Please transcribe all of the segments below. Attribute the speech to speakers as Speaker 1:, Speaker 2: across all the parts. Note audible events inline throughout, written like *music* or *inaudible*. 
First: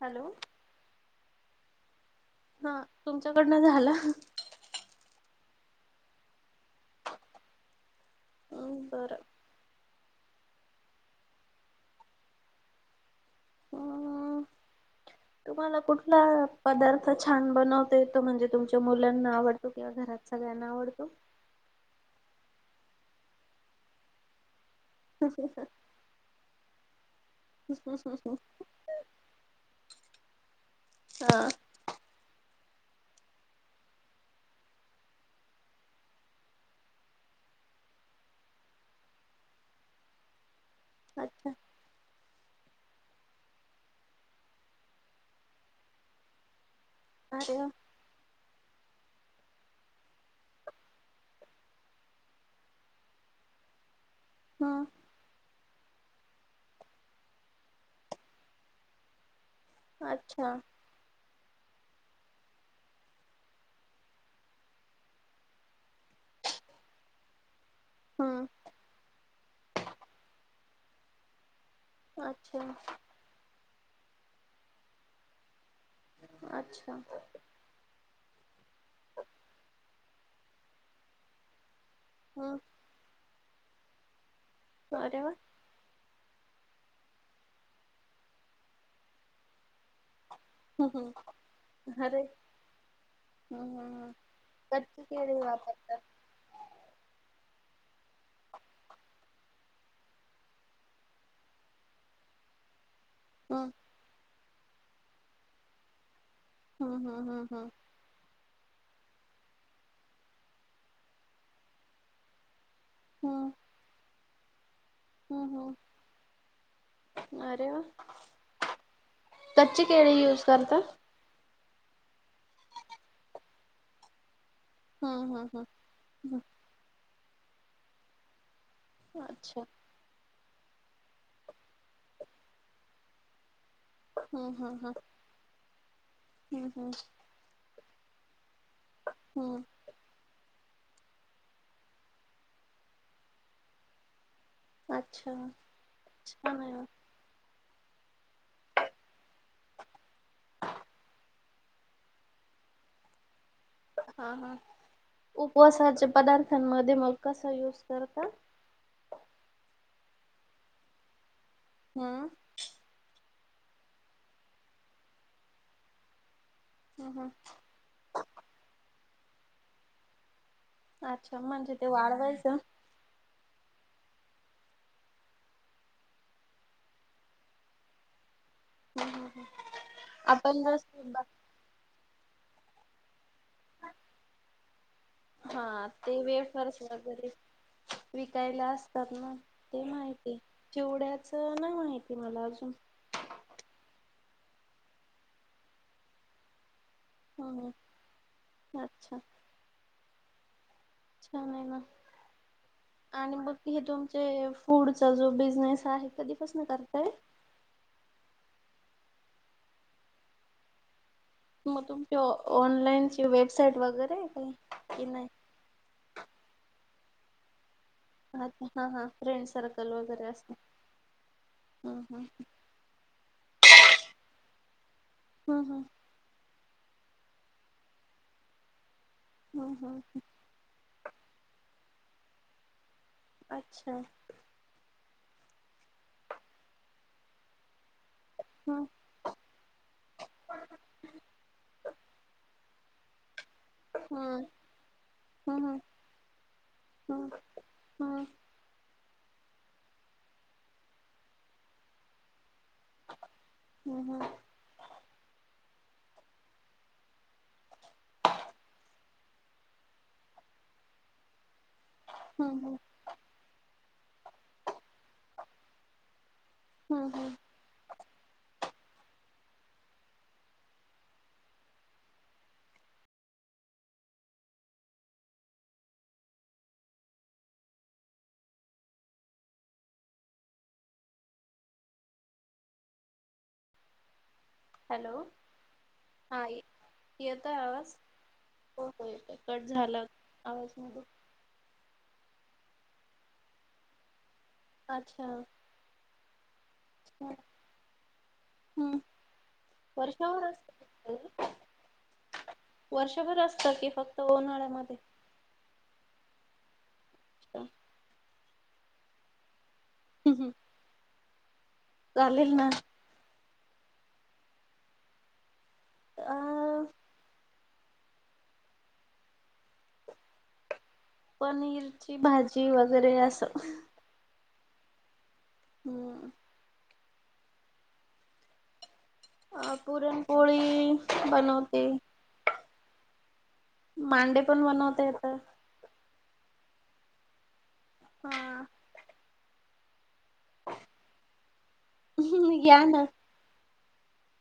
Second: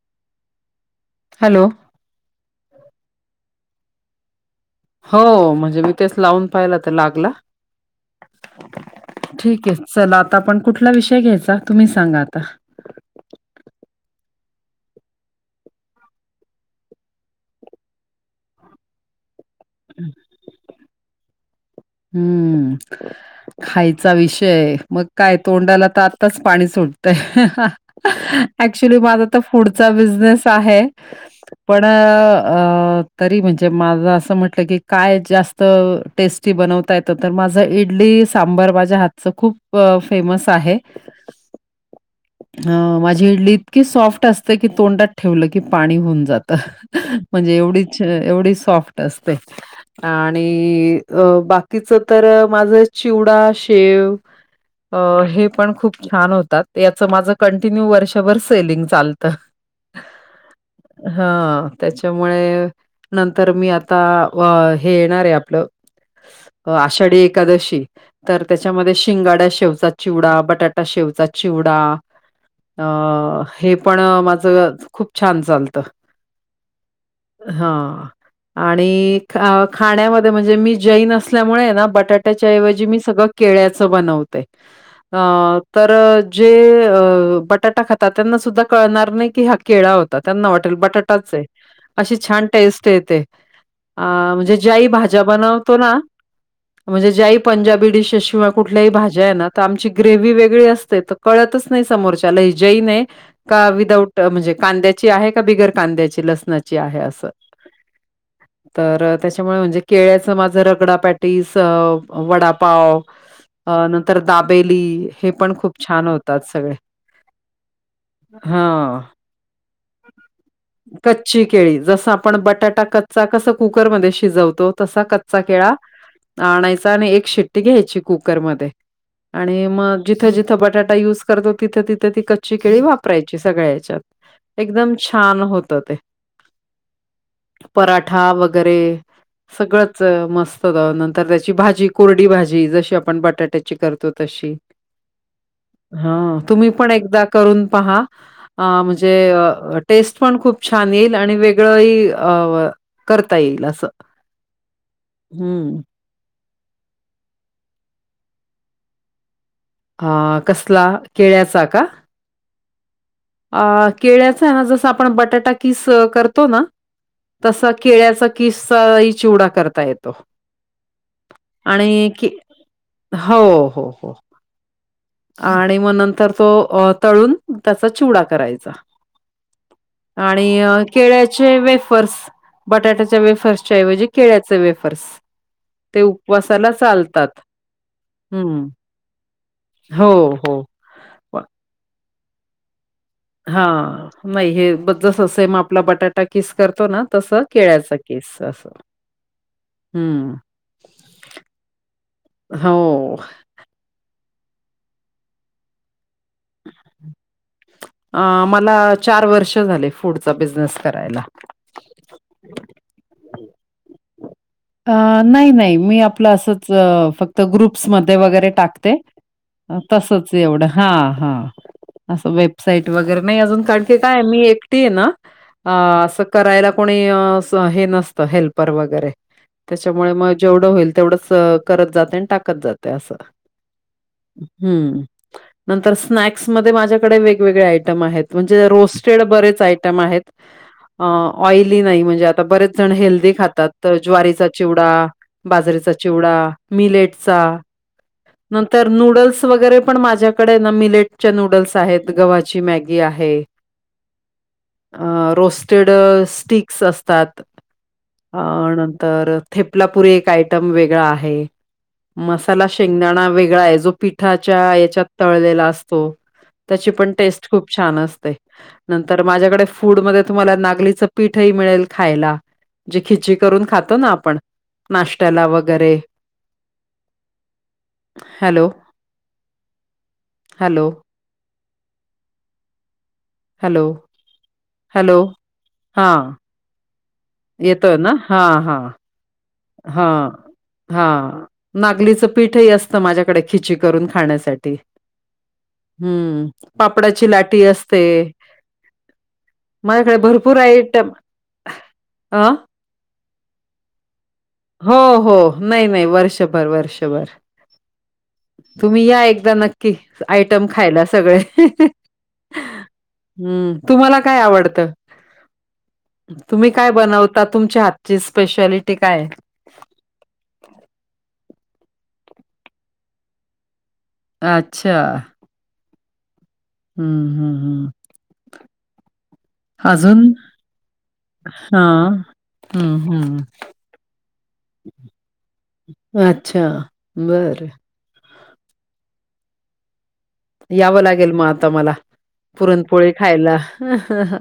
Speaker 1: Hello
Speaker 2: hello
Speaker 1: हा तुमच्याकडनं झालं?
Speaker 2: हो म्हणजे मी तेच लावून पाहिला तर लागला.
Speaker 1: बर!
Speaker 2: ठीक आहे चल आता आपण कुठला विषय घ्यायचा तुम्ही सांगा आता.
Speaker 1: हो तुम्हाला कुठला पदार्थ छान बनवते तो म्हणजे तुमच्या मुलांना आवड किंवा घरात सगळ्यांना आवडतो?
Speaker 2: हम्म खायचा विषय मग काय तोंडाला तात च पाणी सुटतय ऍक्च्युली माझा तर फूडचा बिझनेस आहे.
Speaker 1: हा
Speaker 2: पण तरी म्हणजे माझ असं म्हटलं की काय जास्त टेस्ट बनवता येत तर माझं इडली सांबर माझ्या हातच खूप फेमस आहे.
Speaker 1: अच्छा!
Speaker 2: *unintelligible* अ माझी इडली इतकी सॉफ्ट असते की तोंडात ठेवलं की पाणी होऊन जातं. म्हणजे
Speaker 1: अरे वा
Speaker 2: एवढीच एवढी सॉफ्ट असते आणि अ बाकीच तर माझं चिवडा शेव
Speaker 1: हा
Speaker 2: अ हे पण खूप छान होतात याचं माझं कंटिन्यू वर्षभर सेलिंग चालतं.
Speaker 1: अच्छा!
Speaker 2: हा त्याच्यामुळे नंतर मी आता हे येणार आहे आपलं आषाढी एकादशी तर त्या
Speaker 1: हम्म
Speaker 2: त्याच्यामध्ये शिंगाड्या शेवचा चिवडा, बटाटा शेवचा चिवडा
Speaker 1: अच्छा
Speaker 2: अ हे पण माझं खूप छान चालतं
Speaker 1: अच्छा!
Speaker 2: हा आणि ख खाण्यामध्ये म्हणजे मी जैन असल्यामुळे ना बटाट त्याच्या
Speaker 1: हम्म
Speaker 2: ऐवजी मी सगळं केळ्याच बनवतेय अ
Speaker 1: अरे वा
Speaker 2: तर जे अ बटाटा खातात त्यांना सुद्धा कळणार नाही की हा केळा होता त्यांना वाट
Speaker 1: हम्म
Speaker 2: म्हणजे अशी
Speaker 1: अरे
Speaker 2: टेस्ट येते
Speaker 1: हम्म
Speaker 2: ज्या ही
Speaker 1: कच्ची
Speaker 2: भाज्या जा
Speaker 1: केळी
Speaker 2: बनवतो ना.
Speaker 1: वापरतात
Speaker 2: म्हणजे ज्याही पंजाबी डिशेस शिवा कुठल्याही भाज्या आहे ना तर आमची ग्रेव्ही वेगळी असते. कळतच नाही समोरच्या ला की ही जैन आहे का
Speaker 1: हम्म
Speaker 2: विदाऊट म्हणजे कांद्याची आहे का बिगर कांद्याची लसणाची आहे
Speaker 1: हम्म
Speaker 2: असं.
Speaker 1: हम्म हम्म हम्म
Speaker 2: तर त्याच्यामुळे म्हणजे केळ्याचं माझं रगडा पाॅटीस वडापाव
Speaker 1: हम्म
Speaker 2: नंतर दाबेली हे पण
Speaker 1: हम्म
Speaker 2: खूप
Speaker 1: हम्म
Speaker 2: छान होतात सगळे.
Speaker 1: अरे वा
Speaker 2: हां,
Speaker 1: कच्ची केळी युज करत?
Speaker 2: कच्ची केळी जसं आपण बटाटा कच्चा कसं कुकरमध्ये शिजवतो? तसा
Speaker 1: हम्म
Speaker 2: कच्चा
Speaker 1: हम्म
Speaker 2: केळा
Speaker 1: हम्म
Speaker 2: आणायचा आणि एक शिट्टी घ्यायची कुकरमध्येध्ये
Speaker 1: अच्छा
Speaker 2: आणि मग जिथं जिथं बटाटा युज करतो तिथं तिथे ती कच्ची केळी वापरायची सग्याच्यात.
Speaker 1: हम्म हम्म हम्म
Speaker 2: एकदम छान होत ते
Speaker 1: हम्म हम्म
Speaker 2: पराठा वगैरे
Speaker 1: हम्म.
Speaker 2: सगळंच मस्त होत नंतर त्याची भाजी कोरडी भाजी जशी आपण बटाट्याची करतो तशी
Speaker 1: अच्छा
Speaker 2: हा
Speaker 1: छान
Speaker 2: तुम्ही
Speaker 1: आहे
Speaker 2: पण एकदा करून पहा. अ म्हणजे टेस्ट पण खूप छान येईल आणि वेगळंही अ करता येईल असं.
Speaker 1: हा हा
Speaker 2: हं.
Speaker 1: उपवासाच्या पदार्थांमध्ये मग कसा यूज करतात.
Speaker 2: अ कसला केळ्याचा का?
Speaker 1: हां.
Speaker 2: अ केळ्याचा ना जस आपण बटाटा कीस करतो ना
Speaker 1: हम्म हम्म
Speaker 2: तस केळ्याचा किस्साही चिवडा करता येतो.
Speaker 1: अच्छा म्हणजे ते
Speaker 2: आणि की
Speaker 1: वाढवायच.
Speaker 2: हो हो हो. आणि मग नंतर तो तळून त्याचा चिवडा करायचा
Speaker 1: हम्म हम्म आपण
Speaker 2: आणि
Speaker 1: जस
Speaker 2: केळ्याची वेफर्स बटाट्याच्या वेफर्सच्याऐवजी केळ्याचे वेफर्स
Speaker 1: हा ते वेळ
Speaker 2: उपवासाला
Speaker 1: फरच
Speaker 2: चालतात.
Speaker 1: वगैरे
Speaker 2: हं.
Speaker 1: विकायला तर ना ते
Speaker 2: हो,
Speaker 1: माहिती
Speaker 2: हो.
Speaker 1: चिवड्याच
Speaker 2: प
Speaker 1: नाही माहिती मला अजून
Speaker 2: हा नाही हे जस सेम आपला बटाटा किस करतो ना. तस
Speaker 1: हम्म
Speaker 2: केळ्याचा केस अस
Speaker 1: अच्छा
Speaker 2: हम्म.
Speaker 1: छान आहे ना
Speaker 2: हो.
Speaker 1: आणि बघ हे तुमचे फूडचा जो बिझनेस आहे. कधीपासून करताय.
Speaker 2: अ मला चार वर्ष झाले फूडचा बिझनेस करायला
Speaker 1: मग तुमची ऑनलाईनची वेबसाइट वगैरे आहे काय?
Speaker 2: नाही नाही मी आपलं असंच फक्त ग्रुप्समध्ये वर
Speaker 1: अच्छा
Speaker 2: टाक
Speaker 1: हा हा फ्रेंड सर्कल
Speaker 2: तव
Speaker 1: वगैरे असते
Speaker 2: ह.
Speaker 1: हम्म हम्म
Speaker 2: साईट वगैरे नाही अजून काडके काय मी एकटी आहे ना
Speaker 1: हम्म
Speaker 2: असं. करायला कोणी हे नसतं हेल्पर वगैरे
Speaker 1: हम्म हम्म
Speaker 2: त्याच्यामुळे
Speaker 1: हम्म
Speaker 2: मग जेवढं होईल तेवढंच करत जाते आणि टाकत जाते असं.
Speaker 1: अच्छा.
Speaker 2: ह् नंतर स्नॅक्स म माझ्याकडे वेगवेगळे आयटम आहेत म्हणजे
Speaker 1: हम्म
Speaker 2: रोस्ट ड बरेच आयटम आहेत ऑइली नाही म्हणजे आता बरेच जण हेल्दीी खातात. तर
Speaker 1: हम्म
Speaker 2: ज्वारीचा चिवडा
Speaker 1: हम्म
Speaker 2: बाजरेचा चिवडा
Speaker 1: हम्म
Speaker 2: मिलेटचा
Speaker 1: हम्म
Speaker 2: नंतर नूडल्स वगैरे पण माझ्याकडे ना मिलेटच्या नूडल्स आहेत गव्हाची मॅगी
Speaker 1: हम्म हम्म
Speaker 2: रोस्टेड स्ट्स असतात. अ नंतर थेपलापुरी एक आयटम वेगळा आहे. मसाला
Speaker 1: हम्म
Speaker 2: शेंगदाणा वेगळा आहे जो पिठाच्या याच्यात. तळलेला असतो त्याची पण
Speaker 1: हम्म हम्म
Speaker 2: टेस्ट खूप छान असते. नंतर माझ्याकडे फूडमध्ये तुम्हाला नागलीचं पीठही मिळेल खायला. जी खिची करून खातो ना आपण नाश्त्याला वगैरे हॅलो हॅलो. हॅलो.
Speaker 1: हॅलो हां य यता आहे आवाज
Speaker 2: येतोय ना? हां, हां.
Speaker 1: हो हो येत. कट झालं
Speaker 2: हां,
Speaker 1: आवाज म
Speaker 2: हां. नागलीचं पीठही असतं माझ्याकडे खिची करून खाण्यासाठी
Speaker 1: अच्छा.
Speaker 2: हम्म
Speaker 1: अच्छा
Speaker 2: पापडाची लाटी असते.
Speaker 1: हम्म
Speaker 2: माझ्याकडे
Speaker 1: वर्षभर
Speaker 2: भरपूर आयटम
Speaker 1: असत
Speaker 2: अं
Speaker 1: वर्षभर असतात की फक्त उन्हाळा्यात.
Speaker 2: हो हो नाही नाही वर्षभर वर्षभर.
Speaker 1: चा.
Speaker 2: तुम्ही या एकदा नक्की
Speaker 1: हम्म.
Speaker 2: आयटम खायला सगळे.
Speaker 1: चालेल ना.
Speaker 2: हम्म तुम्हाला काय आवडत तुम्ही.
Speaker 1: अ
Speaker 2: काय बनवता तुमच्या हातची स्पेशालिटी काय आहे.
Speaker 1: पनीरची भाजी वगैरे अस ह
Speaker 2: आच्छा.
Speaker 1: हम्.
Speaker 2: हम्म, हम्म, हम्.
Speaker 1: अ पुरणपोळी बनवते.
Speaker 2: हां. हं, हं.
Speaker 1: मांडे पण बनवता येत.
Speaker 2: अच्छा! बर.
Speaker 1: हा.
Speaker 2: यावं लागेल मग आता मला,
Speaker 1: या ना
Speaker 2: पुरणपोळी खायला. हहह.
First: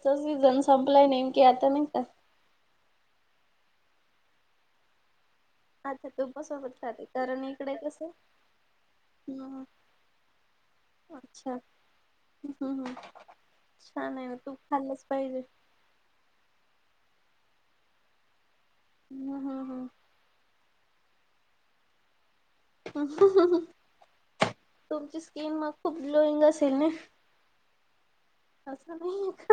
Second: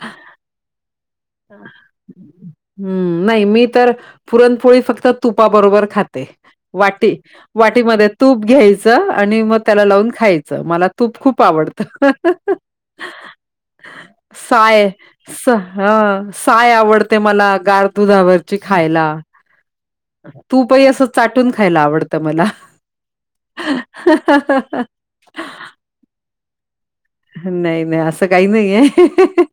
Speaker 1: तो सीजन संपलाय नेमकी आता नाही का.
Speaker 2: हम्म नाही मी तर पुरणपोळी फक्त तुपाबरोबर
Speaker 1: अच्छा
Speaker 2: खाते
Speaker 1: तुपासोबत खाते
Speaker 2: वाटी
Speaker 1: कारण इकडे
Speaker 2: वाटीमध्ये
Speaker 1: कसं
Speaker 2: तूप घ्यायचं आणि मग
Speaker 1: हम्म
Speaker 2: त्याला लावून खाय च मला तूप खूप
Speaker 1: अच्छा
Speaker 2: आवडत हहह.
Speaker 1: हम्म हम्म छान आहे ना तूप
Speaker 2: साय
Speaker 1: खाल्लंच पाहिजे
Speaker 2: स ह साय आवडते मला गार दुधावरची खायला.
Speaker 1: हम्म हम्म
Speaker 2: तूपही असं चाटून खायला आवडतं मला.
Speaker 1: पहू *unintelligible*
Speaker 2: नाही नाही असं काही नाही आहे हहह.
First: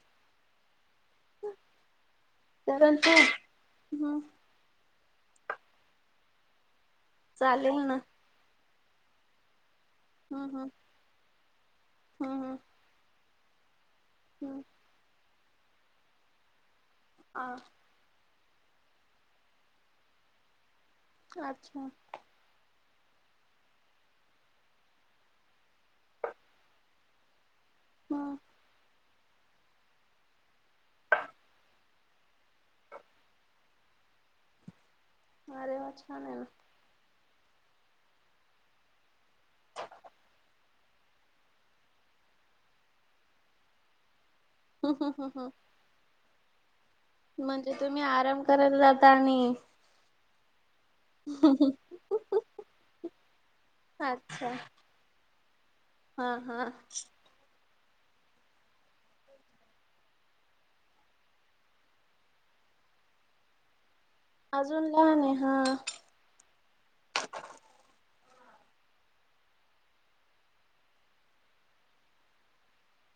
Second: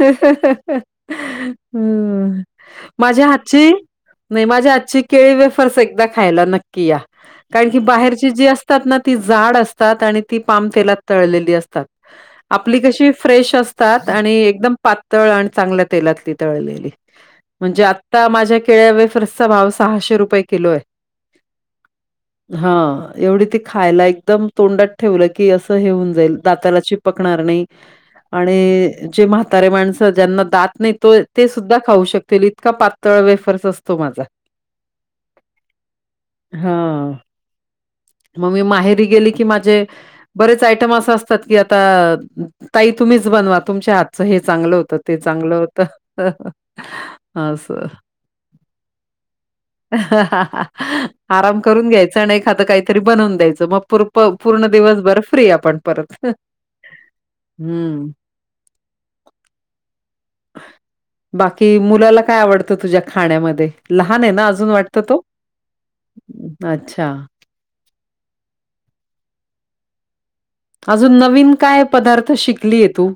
Speaker 2: हहह, हम्म.
Speaker 1: कारण ते
Speaker 2: माझ्या हातची
Speaker 1: हम्म
Speaker 2: नाही माझ्या हातची. केळी वेफर्स एकदा खायला नक्की या कारण
Speaker 1: चालेल
Speaker 2: की
Speaker 1: ना
Speaker 2: बाहेरची जी असतात ना ती जाड अस तात आणि ती
Speaker 1: हम्म
Speaker 2: पाम
Speaker 1: हम्म
Speaker 2: तेलात तळलेली असतात.
Speaker 1: हम्म हम्म
Speaker 2: आपली कशी फ्रेश अस तात आणि
Speaker 1: हम्म
Speaker 2: एकदम पातळ आणि चांगल्या तेलातली तळलेली.
Speaker 1: हा
Speaker 2: म्हणजे आ ता माझ्या केळ्या वेफ्रसचा भाव सहाशे रुपये किलो आहे.
Speaker 1: आच्छा.
Speaker 2: हा एवढी ती खायला एकदम तोंडात ठेवलं की असं हे होऊन जाईल. दाताला चिपकणार नाही
Speaker 1: हम्म
Speaker 2: आणी जे म्हाता तारेे माणसं ज्यांना दात नाही तो ते सुद्धा खाऊ शकतील इतका पातळ वेफर्स असतो माझा.
Speaker 1: अरे वा छान आहे ना
Speaker 2: ह मग मी माहेरी गेली कि माझे बरेच आयटम अस असतात की आता ताई तुम्हीच बनवा तुमच्या हात तुमचं हे चांगलं होत
Speaker 1: हम्म हम्म
Speaker 2: ते
Speaker 1: हम्म
Speaker 2: चांगलं होत. हहह.
Speaker 1: म्हणजे तुम्ही आराम करायला जाता आणि.
Speaker 2: अह हाहा अ *unintelligible* आराम करून घ्यायचं आण एखादं काहीतरी बनवून द्यायचं मग प-प
Speaker 1: अच्छा
Speaker 2: पूर्ण दिवसभर फ्री आपण.
Speaker 1: हा- हा.
Speaker 2: हम्म. बाकी मुलाला काय आवडतं तुझ्या खाण्यामध्ये लहान आहे ना अजून वाटत तो.
Speaker 1: लहान आहे हा
Speaker 2: अच्छा. अजून नवीन काय पदार्थ शिकली ये तू.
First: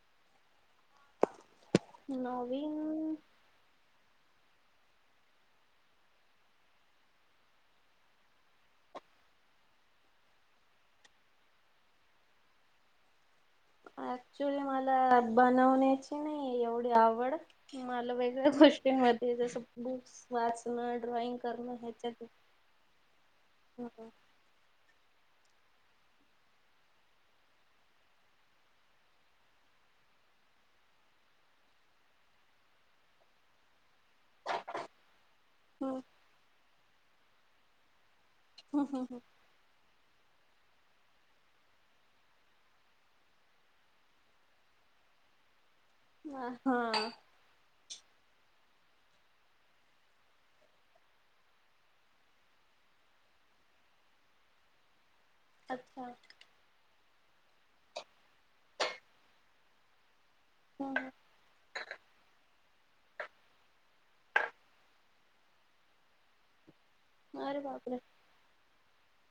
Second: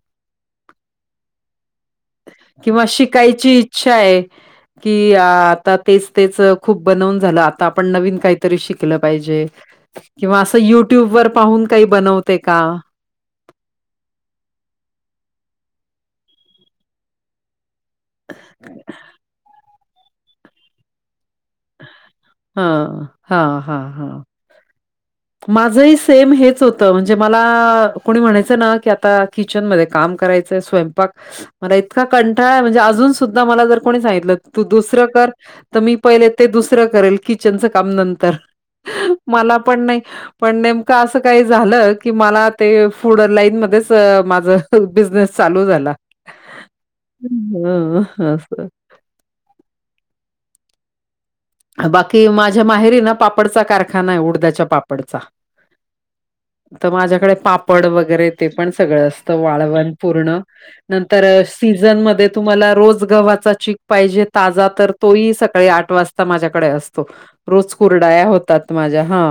Speaker 2: किंवा
Speaker 1: नवीन
Speaker 2: शिकायची इच्छा आहे. कि, आ आता तेच तेच खूप बनवून झालं, आता आपण नवीन काहीतरी शिकल पाहिजे किंवा असं युट्यूबवर पाहून काही बनवते का?
Speaker 1: ऍक्च्युली मला बनवण्याची नाही एवढी आवड. मला वेगळ्या गोष्टीमध्ये जसं बुक्स वाचणं, ड्रॉइंग करणं ह्याच्यात ये-
Speaker 2: हा हा हा. माझंही सेम हेच होतं म्हणजे मला कोणी म्हणायचं ना की आता किचनमध्ये काम कराय स्वयंपाक मला इतका कंटाळा आहे म्हणजे अजून सुद्धा मला जर कोणी सांगितलं तू दुसरं कर तर मी
Speaker 1: हम्म
Speaker 2: पहिले ते दुसरं करेल किचनचं काम नंतर
Speaker 1: हम्म
Speaker 2: मला पण नाही पण नेमकं असं काही झालं की मला ते फूड लाईन मध्येच माझं बिझनेस चालू झाला.
Speaker 1: अ हा.
Speaker 2: हा अस. बाकी माझ्या माहेरी ना पापडचा कारखाना आहे उडद्याच्या पापडचा.
Speaker 1: अच्छा.
Speaker 2: तर माझ्याकडे पापड वगैरे ते पण सगळं असतं वाळवण पूर्ण
Speaker 1: हम्म
Speaker 2: नंतर सीझन मध्ये तुम्हाला रोज गव्हाच्या चीक पाहिजे ताजा तर तोही सकाळी आठ वाजता माझ्याकडे असतो
Speaker 1: अरे
Speaker 2: रोज
Speaker 1: बापरे
Speaker 2: कुरडाया माझ्या हा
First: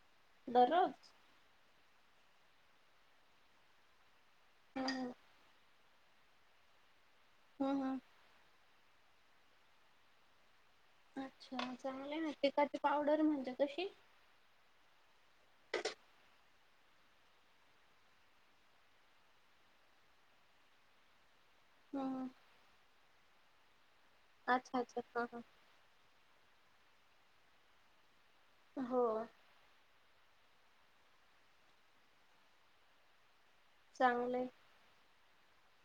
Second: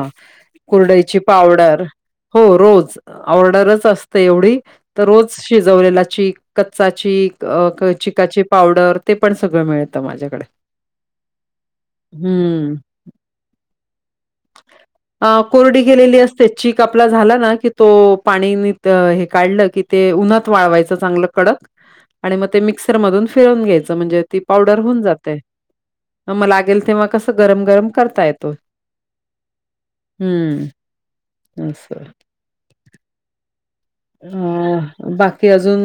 Speaker 1: दररोज
Speaker 2: कुरडईची पावडरच हो रोज ऑर्डरच अस एवढी तर
Speaker 1: हम्म
Speaker 2: रोज शिजवलेला चीक, कच्चा चीक,
Speaker 1: हम्म हम्म
Speaker 2: चिकाची पावडर पावडर ते पण सगळं मिळतं माझ्याकडे.
Speaker 1: अच्छा चांगलं ना
Speaker 2: हम्म
Speaker 1: चिकाची पावडर म्हणते कशी?
Speaker 2: *inaudible* अ कोरडी केेलेली असते चीक आपला झाला ना की तो पाणीनी हे काढलं की ते उन्हात वाळवायचं चांगलं कडक
Speaker 1: हम्म
Speaker 2: आणि मग ते मिक्सर मधून फिरून घ्यायचं म्हणजे ती पावडर
Speaker 1: अच्छा अच्छा
Speaker 2: होऊन
Speaker 1: हा
Speaker 2: जाते
Speaker 1: हा
Speaker 2: मग लागेल तेव्हा कसं गरम गरम करता येतो.
Speaker 1: हो.
Speaker 2: हम्म अस.
Speaker 1: चांगलंय
Speaker 2: अ बाकी अजून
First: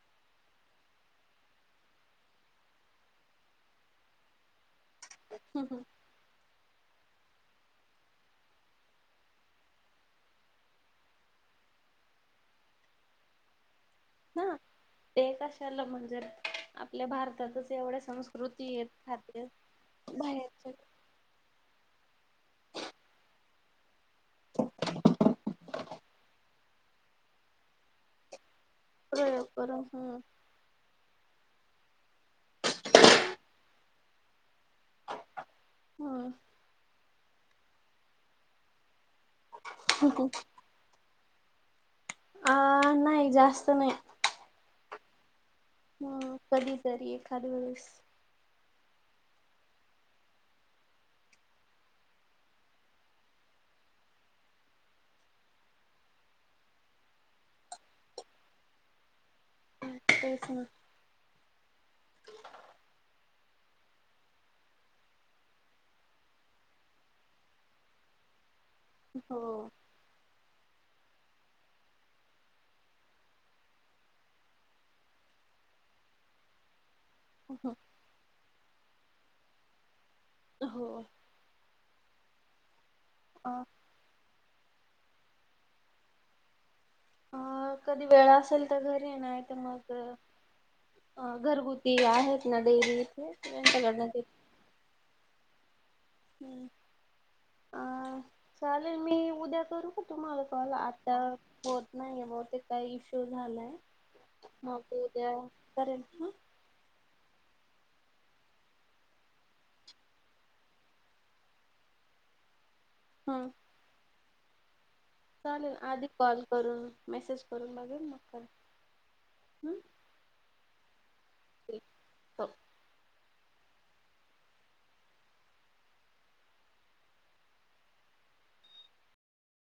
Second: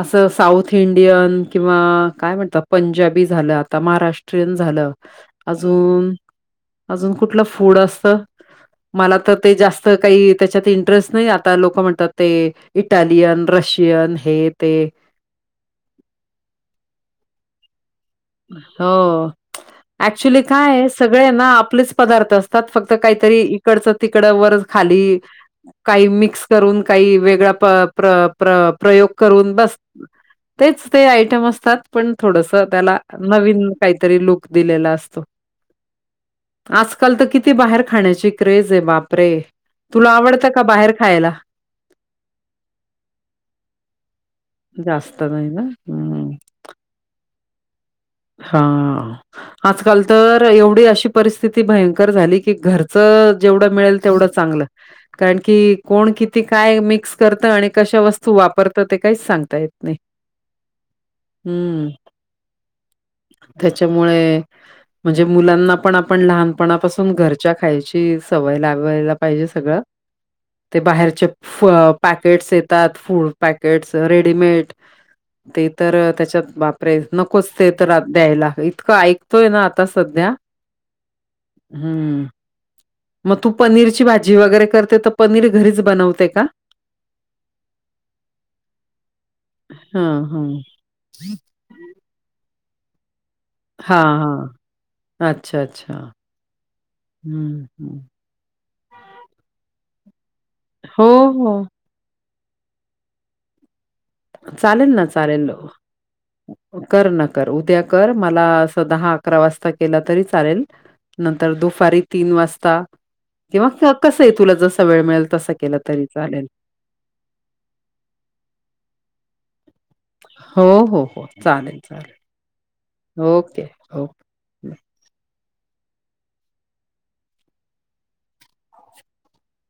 Speaker 2: असं साऊथ इंडियन किंवा काय म्हणतात पंजाबी झालं, आता महाराष्ट्रीयन झालं.
Speaker 1: हम्म हम्म
Speaker 2: अजून अजून कुठलं फूड असत? मला तर ते जास्त काही त्याच्यात इंटरेस्ट नाही आता लोक म्हणतात ते इटालियन, रशियन हे
Speaker 1: हा
Speaker 2: ते.
Speaker 1: ते कशाला म्हणजे आपल्या भारतातच एवढे संस्क कृती खाद्य बाहेरचे
Speaker 2: सगळ्यांना आपलेच पदार्थ असतात फक्त काहीतरी तिकडच तिकड वर खाली काही मिक्स करून काही वेगळा प्र प्र प्रयोग करून बस तेच ते आयटम असतात पण थोडस त्याला नवीन काहीतरी लुक दिलेल असतो, आजकाल तर किती बाहेर खाण्याची क्रेज आहे बाप बापरे तुला
Speaker 1: हम्म
Speaker 2: आवडतं का बाहेर खायला?
Speaker 1: अ नाही जास्त नाही.
Speaker 2: जास्त नाही ना.
Speaker 1: ह
Speaker 2: हं.
Speaker 1: कधी तरी एखादा वेळेस.
Speaker 2: हा. आजकाल तर एवढी अशी परिस्थिती भयंकर झाली की घरचं जेवढं मिळेल तेवढं चांगलं हाय. कारण की कोण किती काय मिक्स करत आणि कशा वस्तू वापरतं ते काहीच सांगता येत नाही.
Speaker 1: तेच ना.
Speaker 2: हम्म. त्याच्यामुळे म्हणजे मुलांना पण आपण लहानपणापासून घरच्या खायच्या सवय लागयला पाहिजे
Speaker 1: हो
Speaker 2: सगळं ते बाहेरचे पॅकेट्स येतात फूड पॅकेट्स रेडीमेड ते तर त्याच्यात बापरे नको तर द्यायला इतकं ऐकतोय ना आता सध्या
Speaker 1: हो
Speaker 2: हम्म मग
Speaker 1: अ
Speaker 2: तू पनीरची बाट जी वगैरे करते तर पनीर घरीच बनवते का?
Speaker 1: अ कधी वेळा असेल तर घर येणार आहे तर मग
Speaker 2: हां, हां.
Speaker 1: अ घरगुती ती आहेत ना देवी हो
Speaker 2: हां हां अच्छा अच्छा हं,
Speaker 1: ह् अ
Speaker 2: हं.
Speaker 1: चालेल मी उद्या करू तुम्हाला कॉल
Speaker 2: हो,
Speaker 1: आता
Speaker 2: हो.
Speaker 1: होत नाही मग ते काय इश्यू झालाय ह
Speaker 2: चालेल
Speaker 1: ब
Speaker 2: ना,
Speaker 1: द्या
Speaker 2: चालेल.
Speaker 1: बरे.
Speaker 2: कर न कर उद्या कर मला अस दहा अकरा वाजता केला तरी चालेल. नंतर दुपारी तीन वाजता.
Speaker 1: हा.
Speaker 2: किंवा कसं आहे तुला जससा वेळ मिळेल. तसा
Speaker 1: चालेल
Speaker 2: केला तरी
Speaker 1: आधी कॉल
Speaker 2: चालेल.
Speaker 1: करून मेसेज करून बघेल मग त्याला.
Speaker 2: हो हो हो चालेल
Speaker 1: हो
Speaker 2: चालेल ओके ओके.